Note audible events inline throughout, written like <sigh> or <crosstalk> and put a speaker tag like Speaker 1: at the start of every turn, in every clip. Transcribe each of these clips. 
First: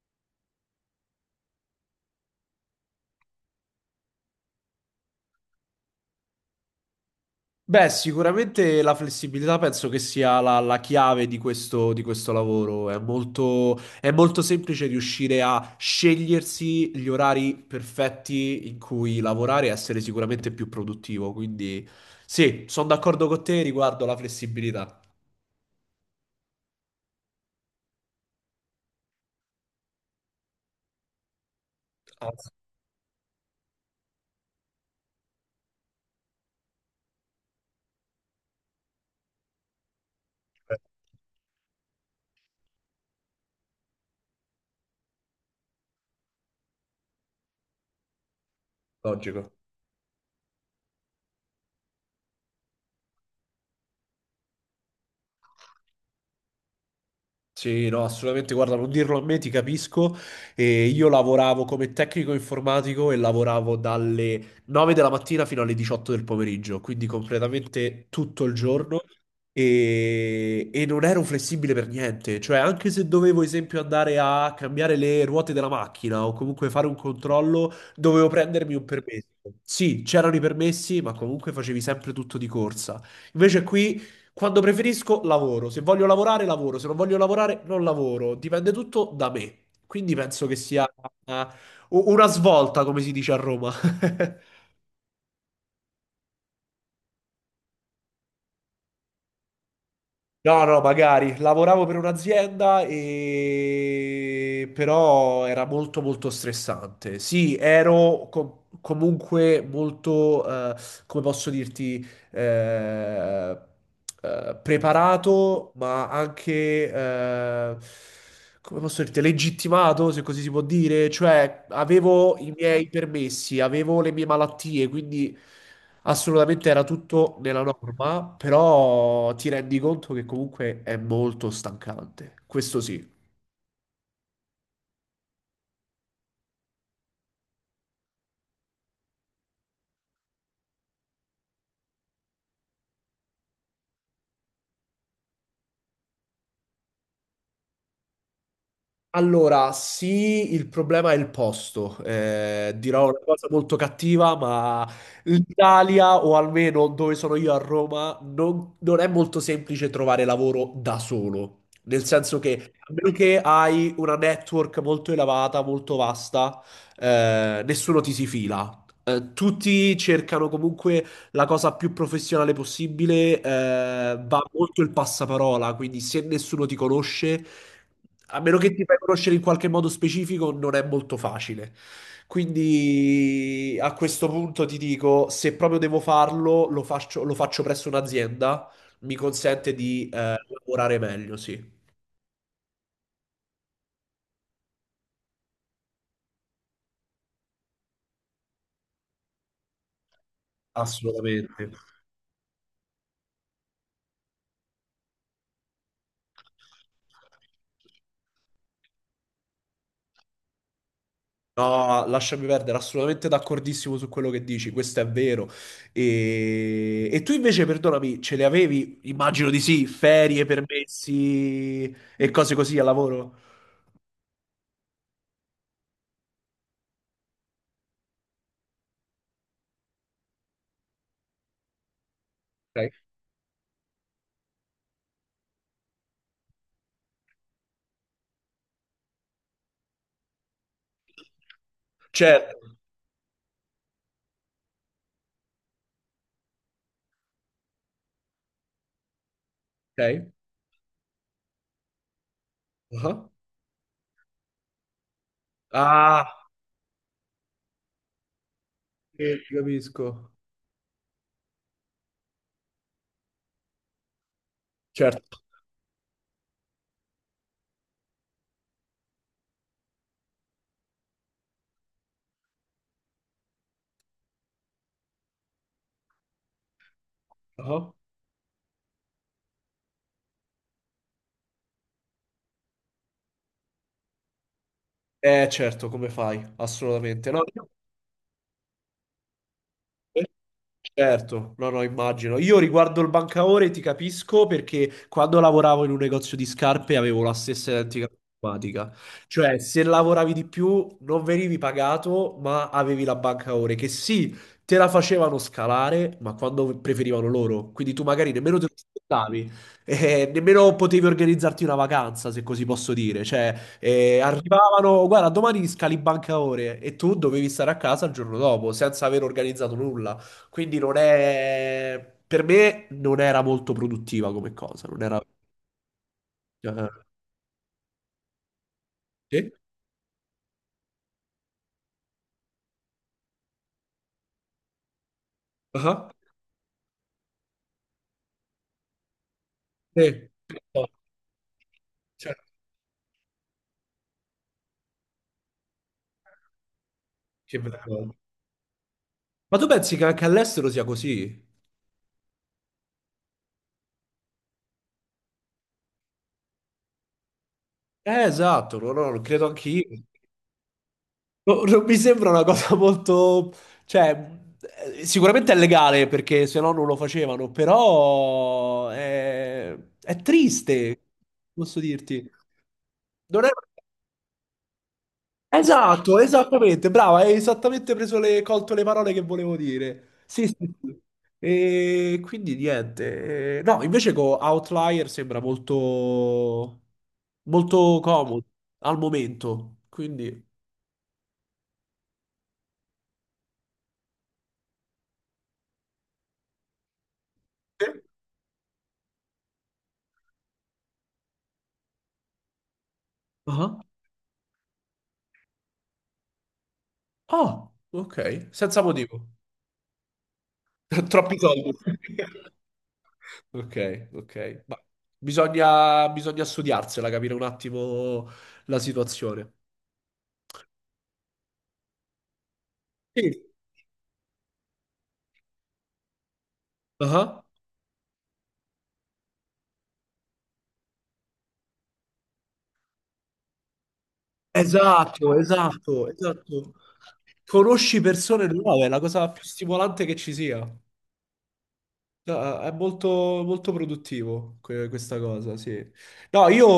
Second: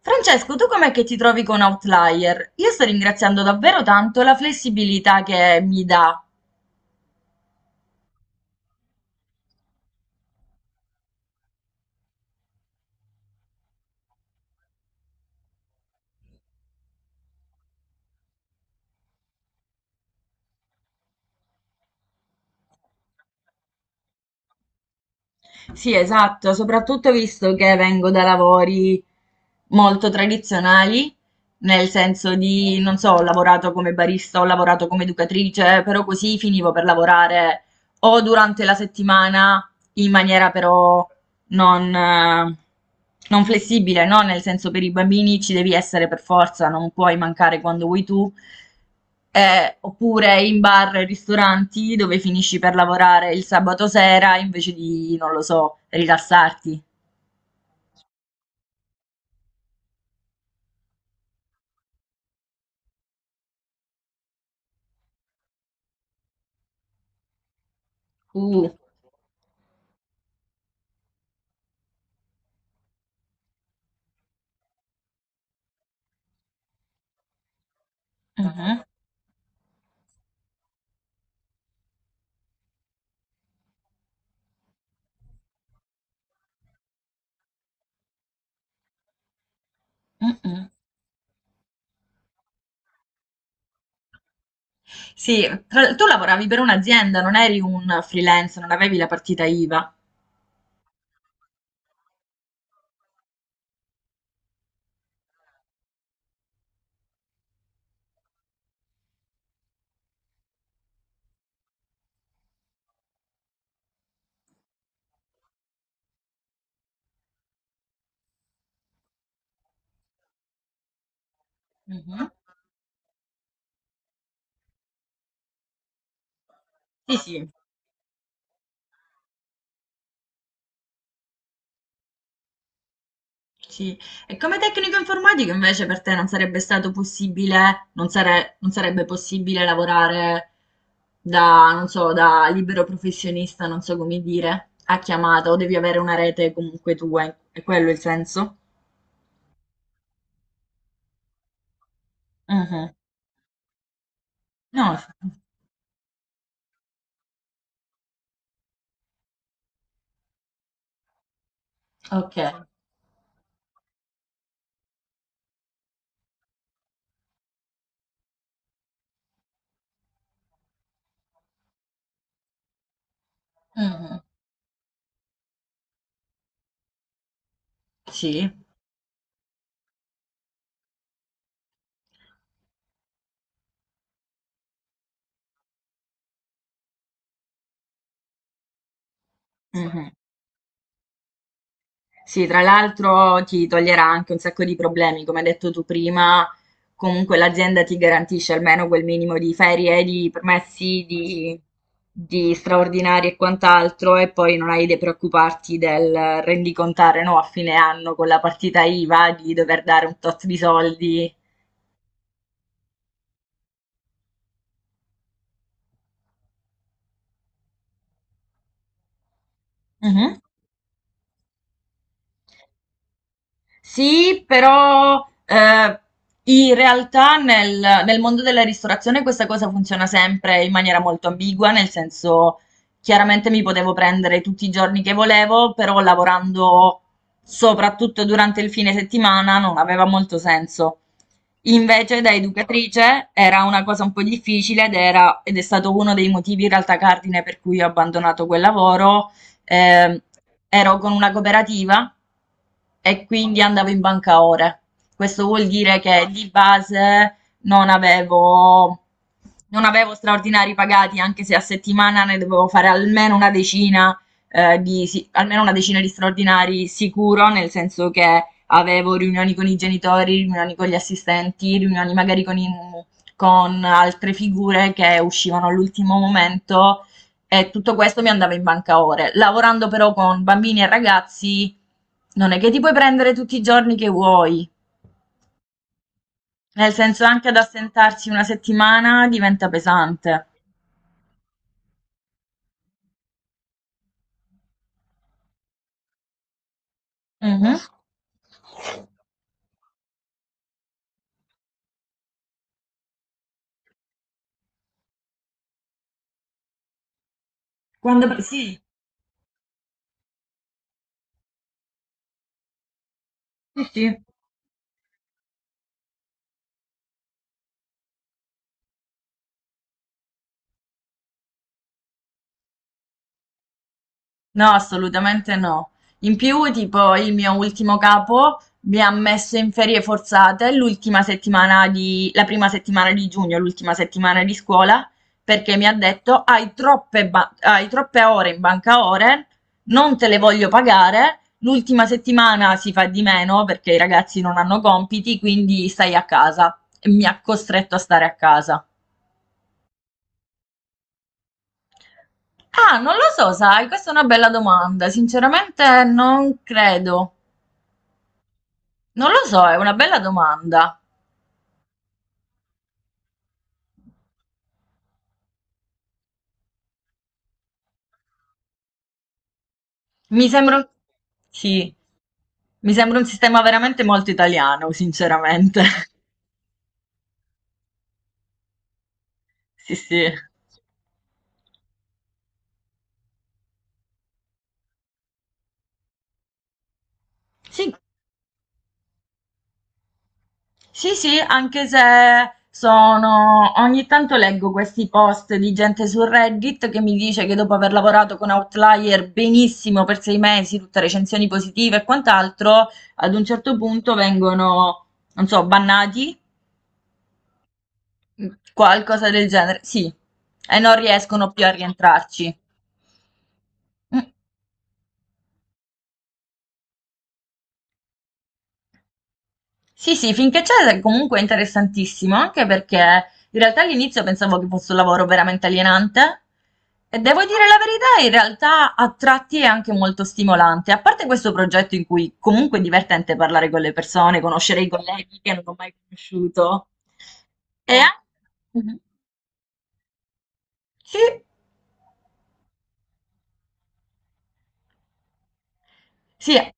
Speaker 1: Francesco, tu com'è che ti trovi con Outlier? Io sto ringraziando davvero tanto la flessibilità che mi dà.
Speaker 2: Beh, sicuramente la flessibilità penso che sia la chiave di questo lavoro. È molto semplice riuscire a scegliersi gli orari perfetti in cui lavorare e essere sicuramente più produttivo. Quindi sì, sono d'accordo con te riguardo la flessibilità.
Speaker 1: Sì, esatto, soprattutto visto che vengo da lavori molto tradizionali, nel senso
Speaker 2: Anzi,
Speaker 1: di, non so, ho lavorato come barista, ho lavorato come educatrice, però così finivo per lavorare o durante la settimana in maniera
Speaker 2: beh,
Speaker 1: però non, eh, non flessibile, no? Nel senso, per i bambini ci devi essere per forza, non puoi mancare quando vuoi tu.
Speaker 2: logico.
Speaker 1: Oppure in bar e ristoranti dove finisci per lavorare il sabato sera invece di, non lo so, rilassarti.
Speaker 2: Sì, no, assolutamente, guarda, non dirlo a me, ti capisco. E io lavoravo come tecnico informatico e lavoravo dalle 9 della mattina fino alle 18 del pomeriggio, quindi completamente tutto il
Speaker 1: Uh.
Speaker 2: giorno e non ero flessibile per niente. Cioè, anche se dovevo, esempio, andare a cambiare le ruote della macchina o comunque fare un controllo, dovevo prendermi
Speaker 1: Mhm,
Speaker 2: un permesso. Sì, c'erano i permessi, ma comunque facevi sempre tutto di corsa. Invece qui... Quando preferisco, lavoro. Se voglio lavorare, lavoro. Se non voglio lavorare, non lavoro. Dipende tutto da me. Quindi penso che
Speaker 1: mhm.
Speaker 2: sia eh, una svolta, come si dice a Roma. <laughs>
Speaker 1: Sì, tu lavoravi per un'azienda, non eri un freelance, non avevi la partita IVA.
Speaker 2: No, no, magari. Lavoravo per un'azienda e però era molto molto stressante. Sì, ero comunque molto, come posso dirti, eh, preparato, ma anche, come posso dirti, legittimato, se così si può dire. Cioè,
Speaker 1: Mhm.
Speaker 2: avevo i miei permessi, avevo le mie malattie, quindi... Assolutamente era
Speaker 1: Sì,
Speaker 2: tutto
Speaker 1: sì.
Speaker 2: nella norma, però ti rendi conto che comunque è molto stancante. Questo sì.
Speaker 1: Sì. E come tecnico informatico invece per te non sarebbe stato possibile, non sarebbe possibile lavorare da, non so, da libero professionista, non so come dire, a chiamata, o devi avere una rete comunque tua, è quello il senso?
Speaker 2: Allora, sì, il problema è il posto.
Speaker 1: Mhm.
Speaker 2: Dirò una cosa molto cattiva, ma
Speaker 1: No,
Speaker 2: l'Italia, o almeno dove sono io a Roma, non è molto semplice trovare lavoro da solo. Nel
Speaker 1: ok.
Speaker 2: senso che, a meno che hai una network molto elevata, molto vasta, nessuno ti si fila. Tutti cercano comunque la cosa più professionale possibile,
Speaker 1: Mhm.
Speaker 2: va molto il passaparola, quindi se nessuno ti conosce, a
Speaker 1: Sì.
Speaker 2: meno che ti fai conoscere in qualche modo specifico, non è molto facile. Quindi a questo punto ti dico, se proprio devo farlo, lo faccio presso un'azienda, mi consente
Speaker 1: Mhm.
Speaker 2: di lavorare meglio, sì,
Speaker 1: Sì, tra l'altro ti toglierà anche un sacco di problemi, come hai detto tu prima, comunque l'azienda ti garantisce almeno quel minimo di ferie, di permessi,
Speaker 2: assolutamente.
Speaker 1: di straordinari e quant'altro, e poi non hai da preoccuparti del rendicontare, no, a fine anno con la partita IVA di dover dare un tot di soldi.
Speaker 2: No, lasciami perdere, assolutamente d'accordissimo su quello che dici, questo è vero. E tu invece, perdonami, ce le avevi? Immagino di sì,
Speaker 1: Mhm.
Speaker 2: ferie, permessi e cose così al lavoro?
Speaker 1: Sì, però in realtà nel mondo della ristorazione questa cosa funziona sempre in maniera molto ambigua, nel senso
Speaker 2: Ok.
Speaker 1: chiaramente mi potevo prendere tutti i giorni che volevo, però lavorando soprattutto durante il fine settimana non aveva molto senso. Invece da
Speaker 2: Certo,
Speaker 1: educatrice era una cosa un po' difficile ed è stato uno dei motivi in realtà cardine per cui ho abbandonato quel lavoro, ehm,
Speaker 2: ok.
Speaker 1: ero con una cooperativa e
Speaker 2: Ah,
Speaker 1: quindi andavo in banca ore. Questo vuol dire che
Speaker 2: ah,
Speaker 1: di base non avevo,
Speaker 2: sì, ti
Speaker 1: non avevo
Speaker 2: capisco.
Speaker 1: straordinari pagati, anche se a settimana ne dovevo fare almeno una decina,
Speaker 2: Certo.
Speaker 1: almeno una decina di straordinari sicuro, nel senso che avevo riunioni con i genitori, riunioni con gli assistenti, riunioni magari con altre figure che uscivano all'ultimo momento, e
Speaker 2: Ah.
Speaker 1: tutto questo mi andava in banca ore. Lavorando però con bambini e ragazzi, non è che ti puoi prendere tutti i giorni che vuoi.
Speaker 2: Certo, come fai?
Speaker 1: Nel senso,
Speaker 2: Assolutamente. No,
Speaker 1: anche ad assentarsi una settimana diventa
Speaker 2: io-
Speaker 1: pesante.
Speaker 2: certo, no, no, immagino. Io riguardo il bancaore ti capisco perché quando lavoravo in un negozio di scarpe avevo la stessa
Speaker 1: Mhm.
Speaker 2: identica problematica. Cioè, se lavoravi di più non venivi pagato, ma avevi la bancaore che sì, te la facevano scalare, ma quando preferivano loro. Quindi tu magari
Speaker 1: Quando...
Speaker 2: nemmeno te lo
Speaker 1: Sì,
Speaker 2: aspettavi, <laughs> nemmeno potevi organizzarti una vacanza, se così posso dire. Cioè,
Speaker 1: sì, sì.
Speaker 2: arrivavano, guarda, domani scali bancaore e tu dovevi stare a casa il giorno dopo senza aver organizzato nulla. Quindi non è... Per me non era molto produttiva come
Speaker 1: No,
Speaker 2: cosa, non era...
Speaker 1: assolutamente no. In più,
Speaker 2: eh,
Speaker 1: tipo, il mio ultimo capo mi ha
Speaker 2: sì?
Speaker 1: messo in ferie forzate la prima settimana di giugno, l'ultima settimana di scuola, perché mi ha
Speaker 2: Ah,
Speaker 1: detto: hai troppe, hai troppe ore in banca ore, non
Speaker 2: sì.
Speaker 1: te le voglio pagare, l'ultima
Speaker 2: Cioè,
Speaker 1: settimana si fa di meno perché i ragazzi non hanno compiti, quindi stai a casa. E mi ha
Speaker 2: che
Speaker 1: costretto a
Speaker 2: vergogna.
Speaker 1: stare a casa.
Speaker 2: Ma tu pensi che anche all'estero sia così?
Speaker 1: Ah, non lo so, sai, questa è una bella domanda. Sinceramente non credo.
Speaker 2: Esatto, no, no, lo
Speaker 1: Non lo
Speaker 2: credo
Speaker 1: so, è
Speaker 2: anch'io.
Speaker 1: una bella domanda.
Speaker 2: No, non mi sembra una cosa molto... Cioè, sicuramente è legale perché se no non lo facevano, però è
Speaker 1: Mi sembra un...
Speaker 2: triste, posso
Speaker 1: Sì,
Speaker 2: dirti.
Speaker 1: mi sembra un
Speaker 2: Non è...
Speaker 1: sistema veramente molto italiano, sinceramente. <laughs>
Speaker 2: Esatto, esattamente, brava, hai esattamente preso colto le parole che volevo
Speaker 1: Sì,
Speaker 2: dire.
Speaker 1: sì.
Speaker 2: Sì, sì, sì. E quindi niente. No, invece con Outlier sembra molto,
Speaker 1: Sì,
Speaker 2: molto comodo al momento, quindi...
Speaker 1: sì, sì, anche se sono... Ogni tanto leggo questi post di gente su Reddit che mi dice che dopo
Speaker 2: Sì.
Speaker 1: aver lavorato con Outlier benissimo per sei mesi, tutte recensioni positive e quant'altro, ad un certo
Speaker 2: Ah,
Speaker 1: punto vengono, non so, bannati,
Speaker 2: ah, ok, senza motivo.
Speaker 1: qualcosa del genere. Sì, e non
Speaker 2: <laughs> Troppi
Speaker 1: riescono più a
Speaker 2: soldi. <laughs>
Speaker 1: rientrarci.
Speaker 2: Ok,
Speaker 1: Mm.
Speaker 2: ok. Ma bisogna studiarsela, capire un attimo la situazione.
Speaker 1: Sì, sì, finché c'è comunque è interessantissimo, anche perché
Speaker 2: Sì.
Speaker 1: in realtà all'inizio pensavo che fosse un lavoro veramente alienante e devo
Speaker 2: Ah.
Speaker 1: dire la verità, in realtà a tratti è anche molto stimolante, a parte questo progetto in cui comunque è divertente parlare con le persone, conoscere i
Speaker 2: Esatto,
Speaker 1: colleghi che non ho mai
Speaker 2: esatto, esatto.
Speaker 1: conosciuto. E
Speaker 2: Conosci
Speaker 1: anche...
Speaker 2: persone nuove, è
Speaker 1: Mhm.
Speaker 2: la cosa più stimolante che ci sia.
Speaker 1: Sì,
Speaker 2: No, è molto, molto produttivo questa cosa, sì. No,
Speaker 1: sì.
Speaker 2: io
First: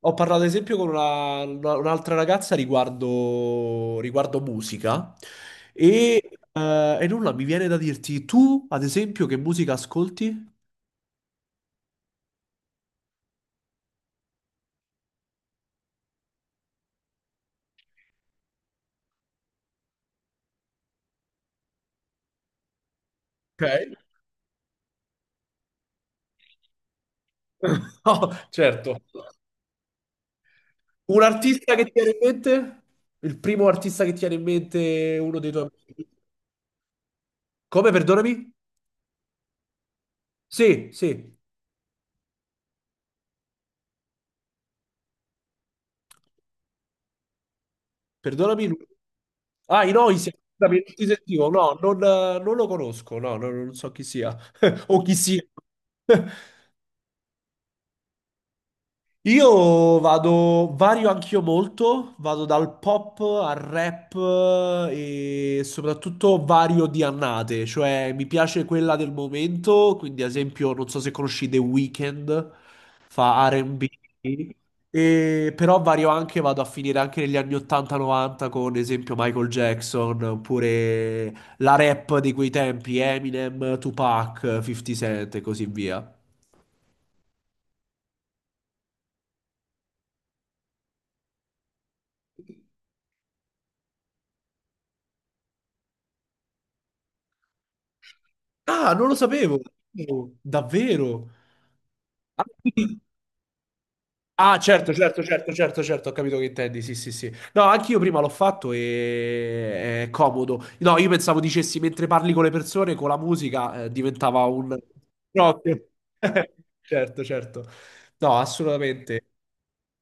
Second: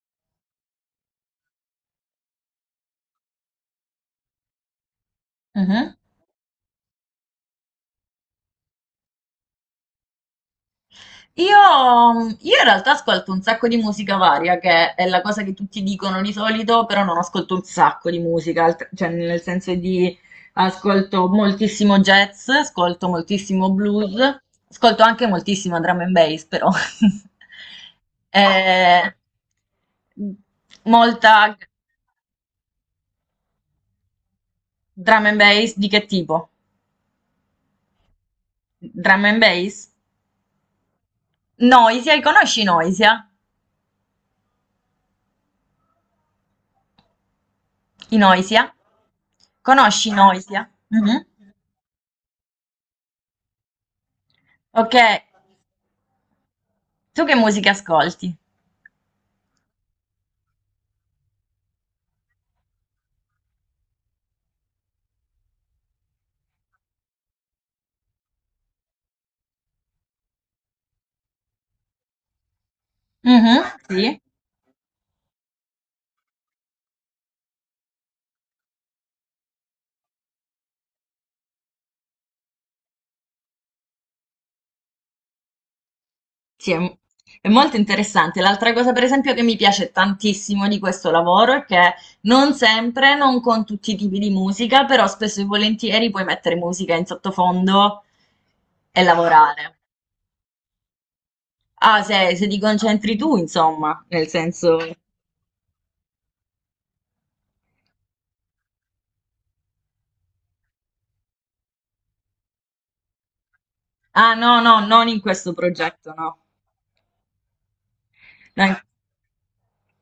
Speaker 2: ho parlato ad esempio con un'altra ragazza riguardo, riguardo musica
Speaker 1: Mhm.
Speaker 2: e, e nulla, mi viene da dirti tu, ad esempio, che musica ascolti?
Speaker 1: Io, io in realtà ascolto un sacco di musica varia, che è la cosa che tutti dicono di solito, però non ascolto un sacco di musica, cioè nel senso di ascolto moltissimo jazz, ascolto moltissimo
Speaker 2: Ok.
Speaker 1: blues, ascolto anche moltissima drum and bass, però. <laughs>
Speaker 2: <laughs> No, certo.
Speaker 1: Eh,
Speaker 2: Un
Speaker 1: molta
Speaker 2: artista che ti viene in mente? Il primo artista che ti viene in mente,
Speaker 1: drum and
Speaker 2: uno dei tuoi
Speaker 1: bass di che
Speaker 2: amici.
Speaker 1: tipo?
Speaker 2: Come, perdonami?
Speaker 1: Drum and bass?
Speaker 2: Sì, sì,
Speaker 1: Noisia, conosci Noisia? I Noisia?
Speaker 2: perdonami. Lui. Ah, i
Speaker 1: Conosci
Speaker 2: Noisia,
Speaker 1: Noisia?
Speaker 2: scusami, non ti
Speaker 1: Mhm.
Speaker 2: sentivo. No, non lo conosco, no, no, non so chi sia. <laughs> O chi
Speaker 1: Okay,
Speaker 2: sia. <laughs>
Speaker 1: tu che musica ascolti?
Speaker 2: Io vado, vario anch'io molto, vado dal pop al rap e soprattutto vario di annate, cioè mi piace quella del momento, quindi ad esempio non so se conosci The Weeknd, fa
Speaker 1: Mh-mh,
Speaker 2: R&B,
Speaker 1: sì,
Speaker 2: e, B, però vario anche, vado a finire anche negli anni 80-90 con ad esempio Michael Jackson, oppure la rap di quei tempi, Eminem, Tupac, 50 Cent e così via.
Speaker 1: sì, è molto interessante. L'altra cosa per esempio che mi piace tantissimo di questo lavoro è che non sempre, non con tutti i tipi di musica, però spesso e volentieri puoi mettere musica in sottofondo
Speaker 2: Ah,
Speaker 1: e
Speaker 2: non lo sapevo!
Speaker 1: lavorare.
Speaker 2: Oh, davvero?
Speaker 1: Ah,
Speaker 2: Ah,
Speaker 1: se ti
Speaker 2: quindi-
Speaker 1: concentri tu, insomma, nel
Speaker 2: ah,
Speaker 1: senso...
Speaker 2: certo, certo, certo, certo, certo, ho capito che intendi, sì, sì, sì. No, anch'io prima l'ho fatto e è comodo. No, io pensavo dicessi mentre parli con le persone, con la musica,
Speaker 1: Ah,
Speaker 2: diventava
Speaker 1: no,
Speaker 2: un...
Speaker 1: no, non in questo
Speaker 2: No,
Speaker 1: progetto, no.
Speaker 2: <laughs> certo, certo. No,
Speaker 1: No, in...
Speaker 2: assolutamente.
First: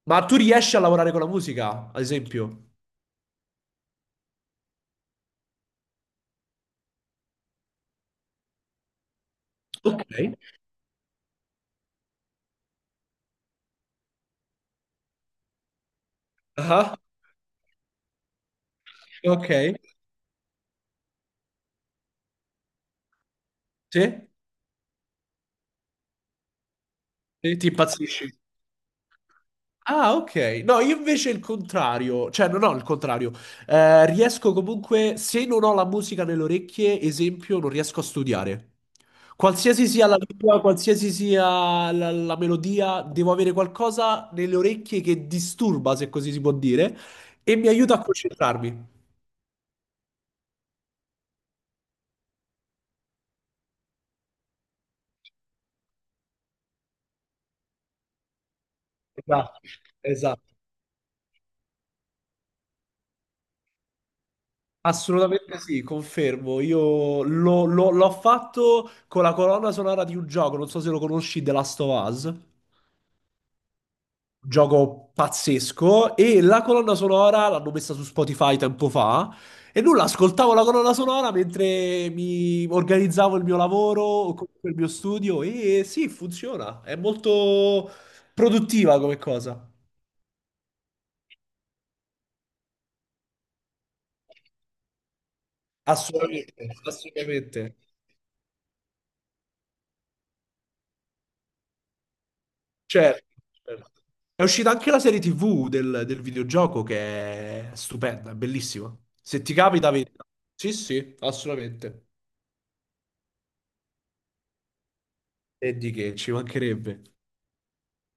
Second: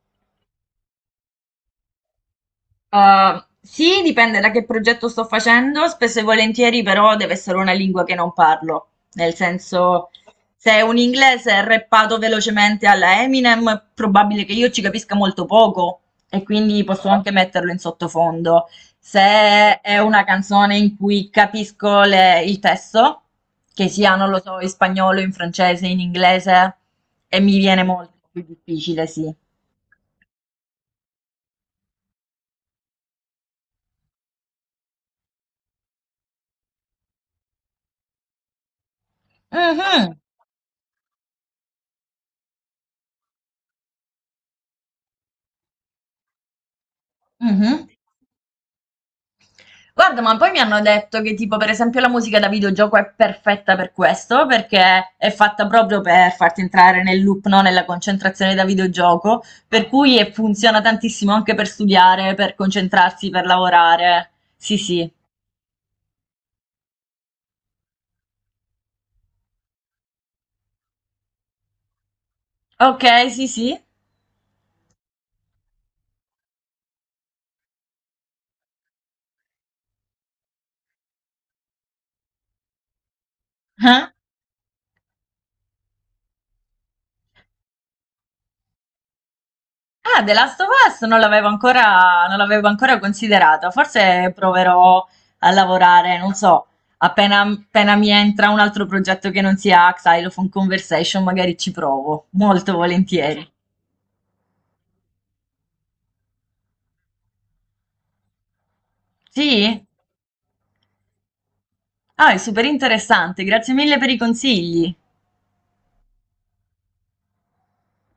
Speaker 2: Ma tu riesci a lavorare con la musica, ad esempio?
Speaker 1: Sì, dipende da che progetto sto facendo, spesso e volentieri però deve essere una lingua che non parlo, nel
Speaker 2: Ok.
Speaker 1: senso, se è un inglese rappato velocemente alla Eminem è probabile che io ci capisca molto poco e quindi
Speaker 2: Ah,
Speaker 1: posso anche metterlo in sottofondo.
Speaker 2: ok.
Speaker 1: Se è una canzone in cui capisco il testo, che sia,
Speaker 2: Sì?
Speaker 1: non lo so, in spagnolo, in francese, in inglese, e
Speaker 2: Sì,
Speaker 1: mi
Speaker 2: ti
Speaker 1: viene molto
Speaker 2: impazzisci?
Speaker 1: più difficile, sì.
Speaker 2: Ah, ok. No, io invece il contrario, cioè non ho il contrario. Riesco comunque, se non ho la musica nelle orecchie, esempio, non riesco a studiare. Qualsiasi sia la
Speaker 1: Mhm,
Speaker 2: lingua, qualsiasi sia la melodia, devo avere qualcosa nelle orecchie che disturba, se così si può dire, e mi
Speaker 1: mhm.
Speaker 2: aiuta a concentrarmi.
Speaker 1: Guarda, ma poi mi hanno detto che tipo per esempio la musica da videogioco è perfetta per questo, perché è fatta proprio per farti entrare nel loop, no? Nella concentrazione da videogioco,
Speaker 2: Esatto,
Speaker 1: per cui e
Speaker 2: esatto.
Speaker 1: funziona tantissimo anche per studiare, per concentrarsi, per lavorare. Sì, sì.
Speaker 2: Assolutamente sì, confermo. Io l'ho fatto con la colonna sonora di un gioco, non so se lo conosci, The Last of Us.
Speaker 1: Ok, sì, sì.
Speaker 2: Gioco pazzesco e la colonna sonora l'hanno messa su Spotify tempo fa e nulla, ascoltavo la colonna sonora mentre mi organizzavo il mio lavoro
Speaker 1: Eh?
Speaker 2: o comunque il mio studio e sì, funziona, è molto produttiva come cosa.
Speaker 1: Ah, The Last of Us non l'avevo ancora, non l'avevo ancora considerato. Forse proverò a lavorare, non so,
Speaker 2: Assolutamente, assolutamente.
Speaker 1: appena mi entra un altro progetto che non sia Xylophone Conversation, magari ci provo, molto
Speaker 2: Certo,
Speaker 1: volentieri.
Speaker 2: certo. È uscita anche la serie TV del, del videogioco che è stupenda, è bellissima. Se ti
Speaker 1: Sì?
Speaker 2: capita, vedi. Sì, sì, assolutamente.
Speaker 1: Ah, è super interessante, grazie mille per i consigli.
Speaker 2: E di che ci mancherebbe.